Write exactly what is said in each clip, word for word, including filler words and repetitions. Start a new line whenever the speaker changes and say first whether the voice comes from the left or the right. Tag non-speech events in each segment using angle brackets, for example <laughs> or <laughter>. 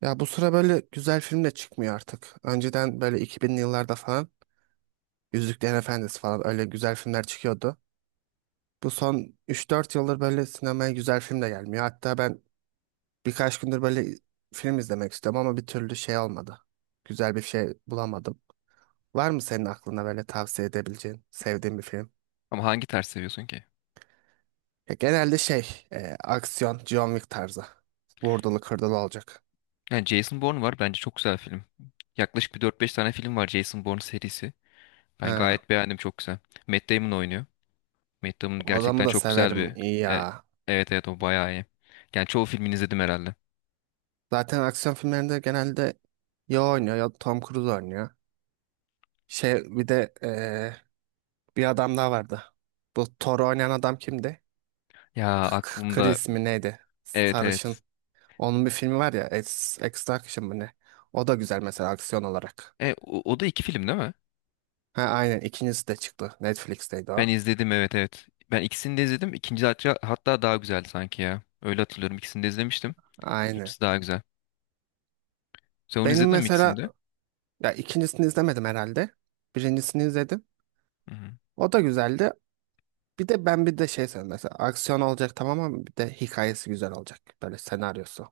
right: Ya bu sıra böyle güzel film de çıkmıyor artık. Önceden böyle iki binli yıllarda falan Yüzüklerin Efendisi falan öyle güzel filmler çıkıyordu. Bu son üç dört yıldır böyle sinemaya güzel film de gelmiyor. Hatta ben birkaç gündür böyle film izlemek istiyorum ama bir türlü şey olmadı. Güzel bir şey bulamadım. Var mı senin aklında böyle tavsiye edebileceğin, sevdiğin bir film?
left: Ama hangi tarz seviyorsun ki?
right: Ya genelde şey, e, aksiyon, John Wick tarzı. Vurdulu kırdılı olacak.
left: Yani Jason Bourne var bence çok güzel film. Yaklaşık bir dört beş tane film var, Jason Bourne serisi. Ben
right: Ha,
left: gayet beğendim, çok güzel. Matt Damon oynuyor. Matt Damon
right: o adamı
left: gerçekten
right: da
left: çok güzel
right: severim
left: bir...
right: iyi
left: E,
right: ya.
left: evet evet, o bayağı iyi. Yani çoğu filmini izledim herhalde.
right: Zaten aksiyon filmlerinde genelde ya o oynuyor ya Tom Cruise oynuyor. Şey bir de eee, bir adam daha vardı. Bu Thor oynayan adam kimdi?
left: Ya
right: K K-
left: aklımda...
right: Chris mi neydi?
left: Evet evet.
right: Sarışın. Onun bir filmi var ya Ex Extraction mı ne? O da güzel mesela aksiyon olarak.
left: E, o, o da iki film değil mi?
right: Ha, aynen, ikincisi de çıktı. Netflix'teydi
left: Ben
right: o.
left: izledim, evet evet. Ben ikisini de izledim. İkinci hatta, hatta daha güzeldi sanki ya. Öyle hatırlıyorum. İkisini de izlemiştim.
right: Aynen.
left: İkincisi daha güzel. Sen onu
right: Benim
left: izledin mi, ikisini
right: mesela
left: de?
right: ya ikincisini izlemedim herhalde. Birincisini izledim.
left: Hı hı.
right: O da güzeldi. Bir de ben bir de şey seviyorum mesela aksiyon olacak tamam ama bir de hikayesi güzel olacak. Böyle senaryosu.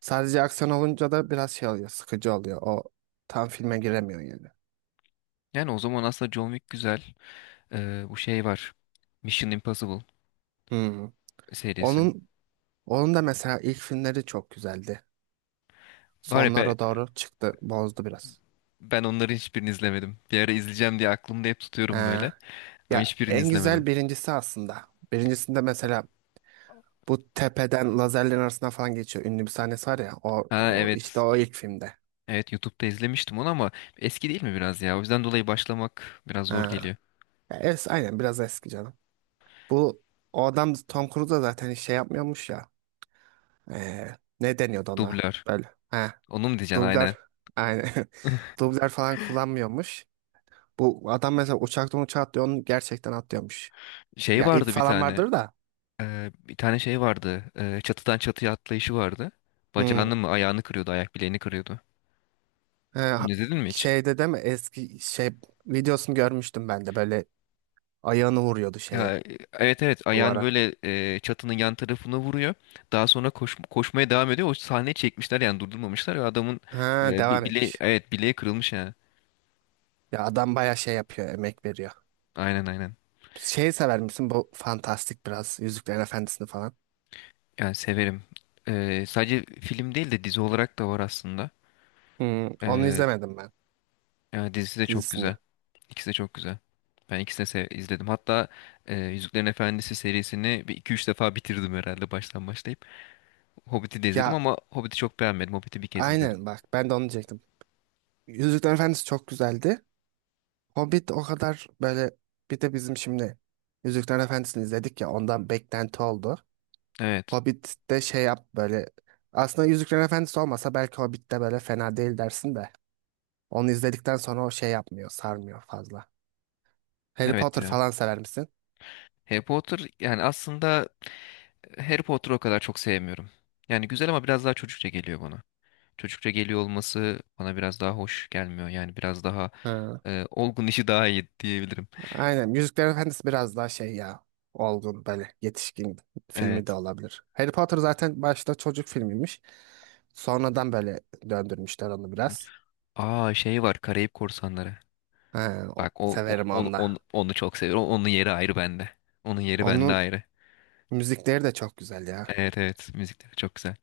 right: Sadece aksiyon olunca da biraz şey oluyor, sıkıcı oluyor. O tam filme giremiyor yani.
left: Yani o zaman aslında John Wick güzel. Ee, bu şey var. Mission Impossible
right: Hmm.
left: serisi.
right: Onun onun da mesela ilk filmleri çok güzeldi.
left: Var ya be,
right: Sonlara doğru çıktı, bozdu biraz.
left: ben onları hiçbirini izlemedim. Bir ara izleyeceğim diye aklımda hep tutuyorum
right: Ee,
left: böyle. Ama
right: ya
left: hiçbirini
right: en güzel
left: izlemedim.
right: birincisi aslında. Birincisinde mesela bu tepeden lazerlerin arasına falan geçiyor. Ünlü bir sahnesi var ya. O,
left: Ha,
right: o işte
left: evet.
right: o ilk filmde.
left: Evet, YouTube'da izlemiştim onu ama eski değil mi biraz ya? O yüzden dolayı başlamak biraz zor
right: Ha.
left: geliyor.
right: Ya es, aynen biraz eski canım. Bu o adam Tom Cruise da zaten hiç şey yapmıyormuş ya. Ee, ne deniyordu ona?
left: Dublör.
right: Böyle. He.
left: Onu mu diyeceksin, aynen.
right: Dublör aynen. <laughs> Dublör falan kullanmıyormuş. Bu adam mesela uçaktan uçağa atlıyor. Onu gerçekten atlıyormuş.
left: Şey
right: Ya ip
left: vardı bir
right: falan
left: tane.
right: vardır da.
left: Ee, bir tane şey vardı. Ee, çatıdan çatıya atlayışı vardı.
right: Hmm.
left: Bacağını mı, ayağını kırıyordu, ayak bileğini kırıyordu.
right: Ee, ha-
left: Onu izledin mi hiç?
right: şeyde değil mi? Eski şey videosunu görmüştüm ben de. Böyle ayağını vuruyordu şeye
left: Ya e, evet evet, ayağını
right: duvara.
left: böyle e, çatının yan tarafına vuruyor. Daha sonra koş, koşmaya devam ediyor. O sahneyi çekmişler yani, durdurmamışlar. Ve adamın
right: Ha,
left: e, bi-
right: devam
left: bile,
right: etmiş.
left: evet, bileği kırılmış ya.
right: Ya adam baya şey yapıyor. Emek veriyor.
left: Aynen aynen.
right: Şeyi sever misin? Bu fantastik biraz. Yüzüklerin Efendisi'ni falan.
left: Yani severim. E, sadece film değil de dizi olarak da var aslında.
right: Hmm, onu
left: E,
right: izlemedim ben
left: Yani dizisi de çok
right: dizisini.
left: güzel. İkisi de çok güzel. Ben ikisini de sev- izledim. Hatta e, Yüzüklerin Efendisi serisini bir iki üç defa bitirdim herhalde, baştan başlayıp. Hobbit'i de izledim
right: Ya
left: ama Hobbit'i çok beğenmedim. Hobbit'i bir kez izledim.
right: aynen bak ben de onu diyecektim. Yüzüklerin Efendisi çok güzeldi. Hobbit o kadar böyle bir de bizim şimdi Yüzüklerin Efendisi'ni izledik ya ondan beklenti oldu.
left: Evet.
right: Hobbit'te şey yap böyle aslında Yüzüklerin Efendisi olmasa belki Hobbit'te böyle fena değil dersin de onu izledikten sonra o şey yapmıyor, sarmıyor fazla. Harry
left: Evet
right: Potter
left: ya.
right: falan sever misin?
left: Harry Potter, yani aslında Harry Potter'ı o kadar çok sevmiyorum. Yani güzel ama biraz daha çocukça geliyor bana. Çocukça geliyor olması bana biraz daha hoş gelmiyor. Yani biraz daha
right: Ha.
left: e, olgun <laughs> işi daha iyi diyebilirim.
right: Aynen. Yüzükler Efendisi biraz daha şey ya. Olgun böyle yetişkin filmi de
left: Evet.
right: olabilir. Harry Potter zaten başta çocuk filmiymiş. Sonradan böyle döndürmüşler onu biraz.
left: Aa, şey var, Karayip Korsanları.
right: Ha, o-
left: Bak o, o-
right: severim
left: onu,
right: onu
left: onu,
right: da.
left: onu çok seviyorum. Onun yeri ayrı bende. Onun yeri bende
right: Onun
left: ayrı.
right: müzikleri de çok güzel ya.
left: Evet evet, müzikleri çok güzel.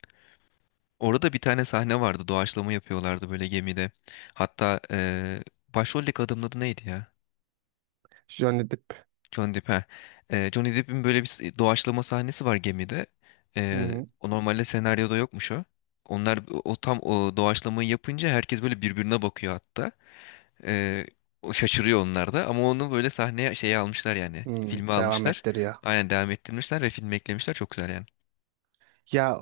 left: Orada bir tane sahne vardı. Doğaçlama yapıyorlardı böyle gemide. Hatta e, başroldeki adamın adı neydi ya?
right: Johnny Depp,
left: Johnny Depp. He. Ee, Johnny Depp'in böyle bir s- doğaçlama sahnesi var gemide.
right: hı
left: Ee,
right: hı,
left: O normalde senaryoda yokmuş o. Onlar o tam o doğaçlamayı yapınca herkes böyle birbirine bakıyor hatta. Ee, O şaşırıyor, onlar da, ama onu böyle sahneye şeye almışlar yani.
right: hı,
left: Filme
right: devam
left: almışlar.
right: ettiriyor.
left: Aynen, devam ettirmişler ve filme eklemişler. Çok güzel yani.
right: Ya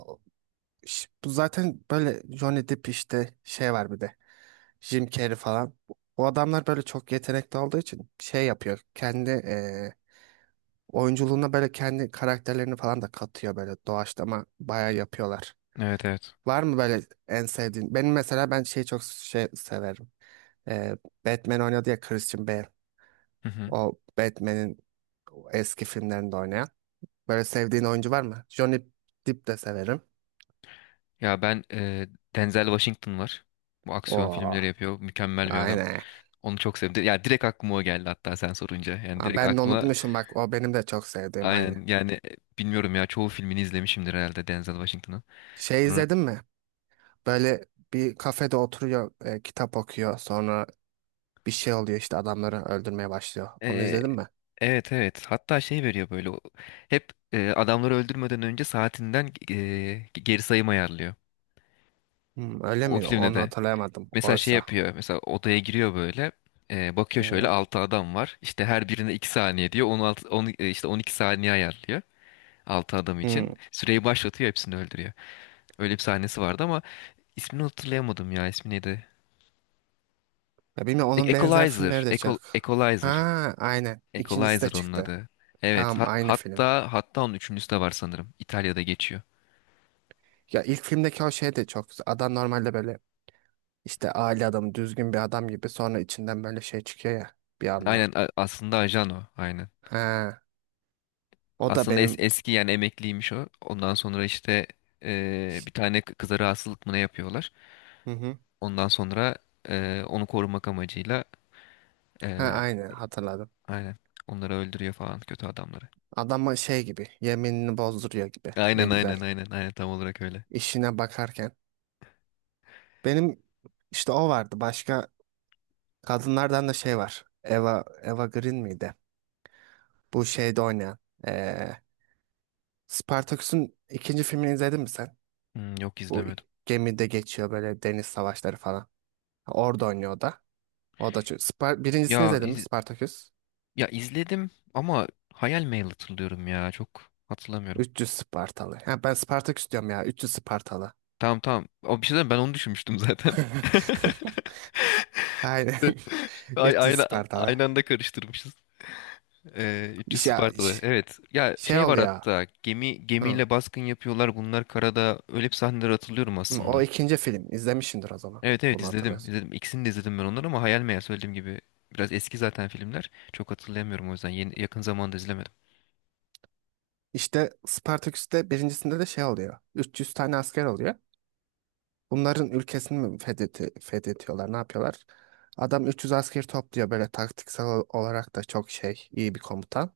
right: ş- bu zaten böyle Johnny Depp işte şey var bir de. Jim Carrey falan. O adamlar böyle çok yetenekli olduğu için şey yapıyor. Kendi oyunculuğuna böyle kendi karakterlerini falan da katıyor, böyle doğaçlama bayağı yapıyorlar.
left: Evet evet.
right: Var mı böyle en sevdiğin? Benim mesela ben şeyi çok şey severim. Ee, Batman oynadı ya, Christian Bale.
left: Hı hı.
right: O Batman'in eski filmlerinde oynayan. Böyle sevdiğin oyuncu var mı? Johnny Depp de severim.
left: Ya ben e, Denzel Washington var. Bu aksiyon
right: Oo,
left: filmleri yapıyor. Mükemmel bir adam.
right: aynen.
left: Onu çok sevdim. Ya direkt aklıma o geldi hatta sen sorunca. Yani
right: Aa,
left: direkt
right: ben de
left: aklıma.
right: unutmuşum bak, o benim de çok sevdiğim aynı.
left: Aynen, yani e, bilmiyorum ya, çoğu filmini izlemişimdir herhalde Denzel Washington'ın.
right: Şey
left: Sonra
right: izledin mi? Böyle bir kafede oturuyor, e, kitap okuyor. Sonra bir şey oluyor, işte adamları öldürmeye başlıyor.
left: e,
right: Onu
left: e,
right: izledin mi?
left: evet evet, hatta şey veriyor böyle o- hep e, adamları öldürmeden önce saatinden e, geri sayım ayarlıyor.
right: Hmm, öyle
left: O
right: mi?
left: filmde
right: Onu
left: de
right: hatırlayamadım
left: mesela şey
right: oysa.
left: yapıyor, mesela odaya giriyor böyle, e, bakıyor şöyle
right: Hmm,
left: altı adam var işte, her birine iki saniye diyor, on altı, on, e, işte on iki saniye ayarlıyor, altı adam
right: hmm.
left: için süreyi başlatıyor, hepsini öldürüyor. Öyle bir sahnesi vardı ama ismini hatırlayamadım ya, ismi neydi?
right: Ya bilmiyorum
left: E-
right: onun benzer
left: Equalizer,
right: filmleri de
left: Equal-
right: çık? Ha,
left: Equalizer.
right: aynen. İkincisi de
left: Equalizer onun
right: çıktı.
left: adı. Evet,
right: Tamam,
left: ha-
right: aynı film.
left: hatta hatta onun üçüncüsü de var sanırım. İtalya'da geçiyor.
right: Ya ilk filmdeki o şey de çok güzel. Adam normalde böyle işte aile adamı, düzgün bir adam gibi, sonra içinden böyle şey çıkıyor ya bir anda.
left: Aynen, a- aslında ajan o. Aynen.
right: Ha, o da
left: Aslında es-
right: benim,
left: eski, yani emekliymiş o. Ondan sonra işte eee, bir tane kı- kıza rahatsızlık mı ne yapıyorlar.
right: hı hı.
left: Ondan sonra eee, onu korumak amacıyla
right: Ha,
left: eee,
right: aynı hatırladım.
left: aynen, onları öldürüyor falan, kötü adamları.
right: Adama şey gibi yeminini bozduruyor gibi. Ne
left: Aynen
right: güzel.
left: aynen aynen aynen, tam olarak öyle.
right: İşine bakarken. Benim işte o vardı. Başka kadınlardan da şey var. Eva, Eva Green miydi? Bu şeyde oynayan. Ee, Spartaküs'ün ikinci filmini izledin mi sen?
left: Hmm, yok,
right: Bu
left: izlemedim.
right: ik- gemide geçiyor, böyle deniz savaşları falan. Orada oynuyor o da. O da çok. Spar Birincisini
left: Ya
right: izledin mi
left: iz-
right: Spartaküs?
left: ya izledim ama hayal meyil hatırlıyorum ya, çok hatırlamıyorum.
right: üç yüz Spartalı. Ha, ben Spartaküs diyorum ya. üç yüz Spartalı.
left: Tamam tamam. O, bir şey diyeyim, ben onu düşünmüştüm zaten. <laughs>
right: <laughs> Aynen. <laughs>
left: Ay,
right: üç yüz
left: aynı,
right: Spartalı.
left: aynı anda karıştırmışız. Ee, üç yüz
right: İş ya
left: Spartalı.
right: iş-
left: Evet. Ya
right: şey
left: şey var
right: oluyor.
left: hatta. Gemi
right: Hı.
left: gemiyle baskın yapıyorlar. Bunlar karada. Öyle bir sahneleri hatırlıyorum
right: Hı, o
left: aslında.
right: ikinci film. İzlemişsindir o zaman.
left: Evet evet,
right: Bunu
left: izledim.
right: hatırlıyorsun.
left: İzledim. İkisini de izledim ben onları ama hayal meyal, söylediğim gibi. Biraz eski zaten filmler. Çok hatırlayamıyorum o yüzden. Yeni, yakın zamanda izlemedim.
right: İşte Spartaküs'te birincisinde de şey oluyor. üç yüz tane asker oluyor. Bunların ülkesini mi fethetti, fethediyorlar, ne yapıyorlar? Adam üç yüz asker topluyor böyle taktiksel ol- olarak da çok şey, iyi bir komutan.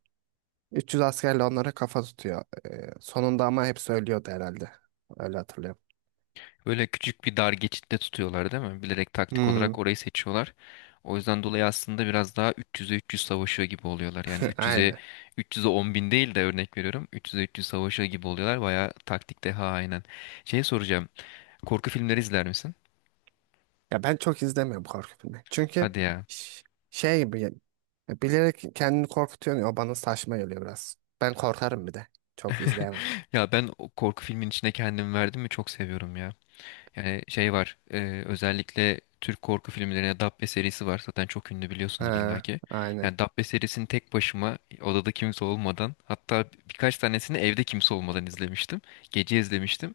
right: üç yüz askerle onlara kafa tutuyor. Ee, sonunda ama hepsi ölüyordu herhalde. Öyle hatırlıyorum.
left: Böyle küçük bir dar geçitte tutuyorlar değil mi? Bilerek taktik
right: Hmm,
left: olarak orayı seçiyorlar. O yüzden dolayı aslında biraz daha üç yüze üç yüz savaşıyor gibi oluyorlar. Yani
right: <laughs>
left: 300'e
right: aynen.
left: 300'e 10 bin değil de, örnek veriyorum. üç yüze üç yüz savaşıyor gibi oluyorlar. Bayağı taktik deha, aynen. Şey soracağım. Korku filmleri izler misin?
right: Ya ben çok izlemiyorum korku filmi. Çünkü
left: Hadi ya.
right: ş- şey gibi ya, bilerek kendini korkutuyor ya, o bana saçma geliyor biraz. Ben korkarım bir de. Çok izleyemem.
left: Ya ben o korku filmin içine kendimi verdim mi çok seviyorum ya. Yani şey var, e, özellikle Türk korku filmlerine, Dabbe serisi var zaten, çok ünlü, biliyorsundur
right: Ha,
left: illaki.
right: aynen.
left: Yani Dabbe serisini tek başıma odada kimse olmadan, hatta birkaç tanesini evde kimse olmadan izlemiştim. Gece izlemiştim.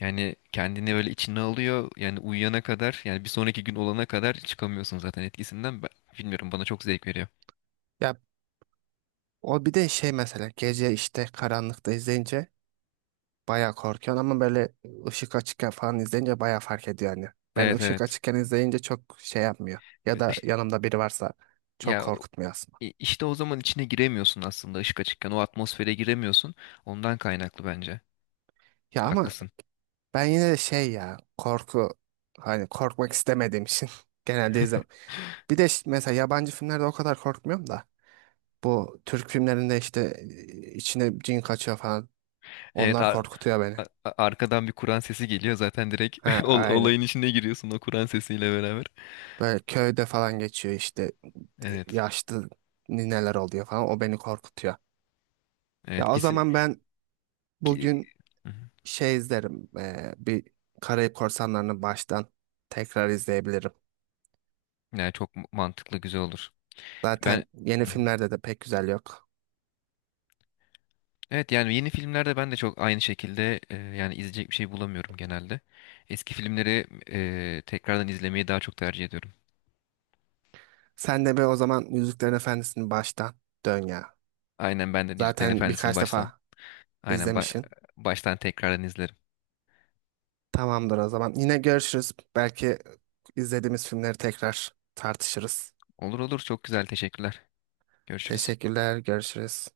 left: Yani kendini böyle içine alıyor, yani uyuyana kadar, yani bir sonraki gün olana kadar çıkamıyorsun zaten etkisinden. Ben, bilmiyorum, bana çok zevk veriyor.
right: Ya o bir de şey, mesela gece işte karanlıkta izleyince bayağı korkuyorsun ama böyle ışık açıkken falan izleyince bayağı fark ediyor yani. Ben
left: Evet
right: ışık
left: evet.
right: açıkken izleyince çok şey yapmıyor. Ya
left: E,
right: da
left: iş-
right: yanımda biri varsa çok
left: Ya o-
right: korkutmuyor aslında.
left: i- işte, o zaman içine giremiyorsun aslında, ışık açıkken o atmosfere giremiyorsun. Ondan kaynaklı bence.
right: Ya ama
left: Haklısın.
right: ben yine de şey ya, korku, hani korkmak istemediğim için <laughs> genelde
left: <laughs>
right: izlem. Bir de ş- mesela yabancı filmlerde o kadar korkmuyorum da bu Türk filmlerinde işte, e, içine cin kaçıyor falan,
left: Evet,
right: onlar
left: ar-
right: korkutuyor beni.
left: a- a- arkadan bir Kur'an sesi geliyor zaten, direkt
right: Ha,
left: <laughs> ol-
right: aynen.
left: olayın içine giriyorsun o Kur'an sesiyle beraber.
right: Böyle köyde falan geçiyor işte,
left: Evet.
right: yaşlı nineler oluyor falan. O beni korkutuyor.
left: Evet,
right: Ya o
left: kesin
right: zaman ben
left: ki.
right: bugün
left: Hı hı.
right: şey izlerim. Eee, bir Karayip Korsanları'nı baştan tekrar izleyebilirim.
left: Yani çok mantıklı, güzel olur. Ben.
right: Zaten yeni
left: Hı hı.
right: filmlerde de pek güzel yok.
left: Evet, yani yeni filmlerde ben de çok aynı şekilde, e, yani izleyecek bir şey bulamıyorum genelde. Eski filmleri e, tekrardan izlemeyi daha çok tercih ediyorum.
right: Sen de bir o zaman Yüzüklerin Efendisi'ni baştan dön ya.
left: Aynen, ben de Yüzüklerin
right: Zaten
left: Efendisi'ni
right: birkaç
left: baştan.
right: defa
left: Aynen, ba-
right: izlemişsin.
left: baştan tekrardan izlerim.
right: Tamamdır o zaman. Yine görüşürüz. Belki izlediğimiz filmleri tekrar tartışırız.
left: Olur olur, çok güzel, teşekkürler. Görüşürüz.
right: Teşekkürler. Görüşürüz.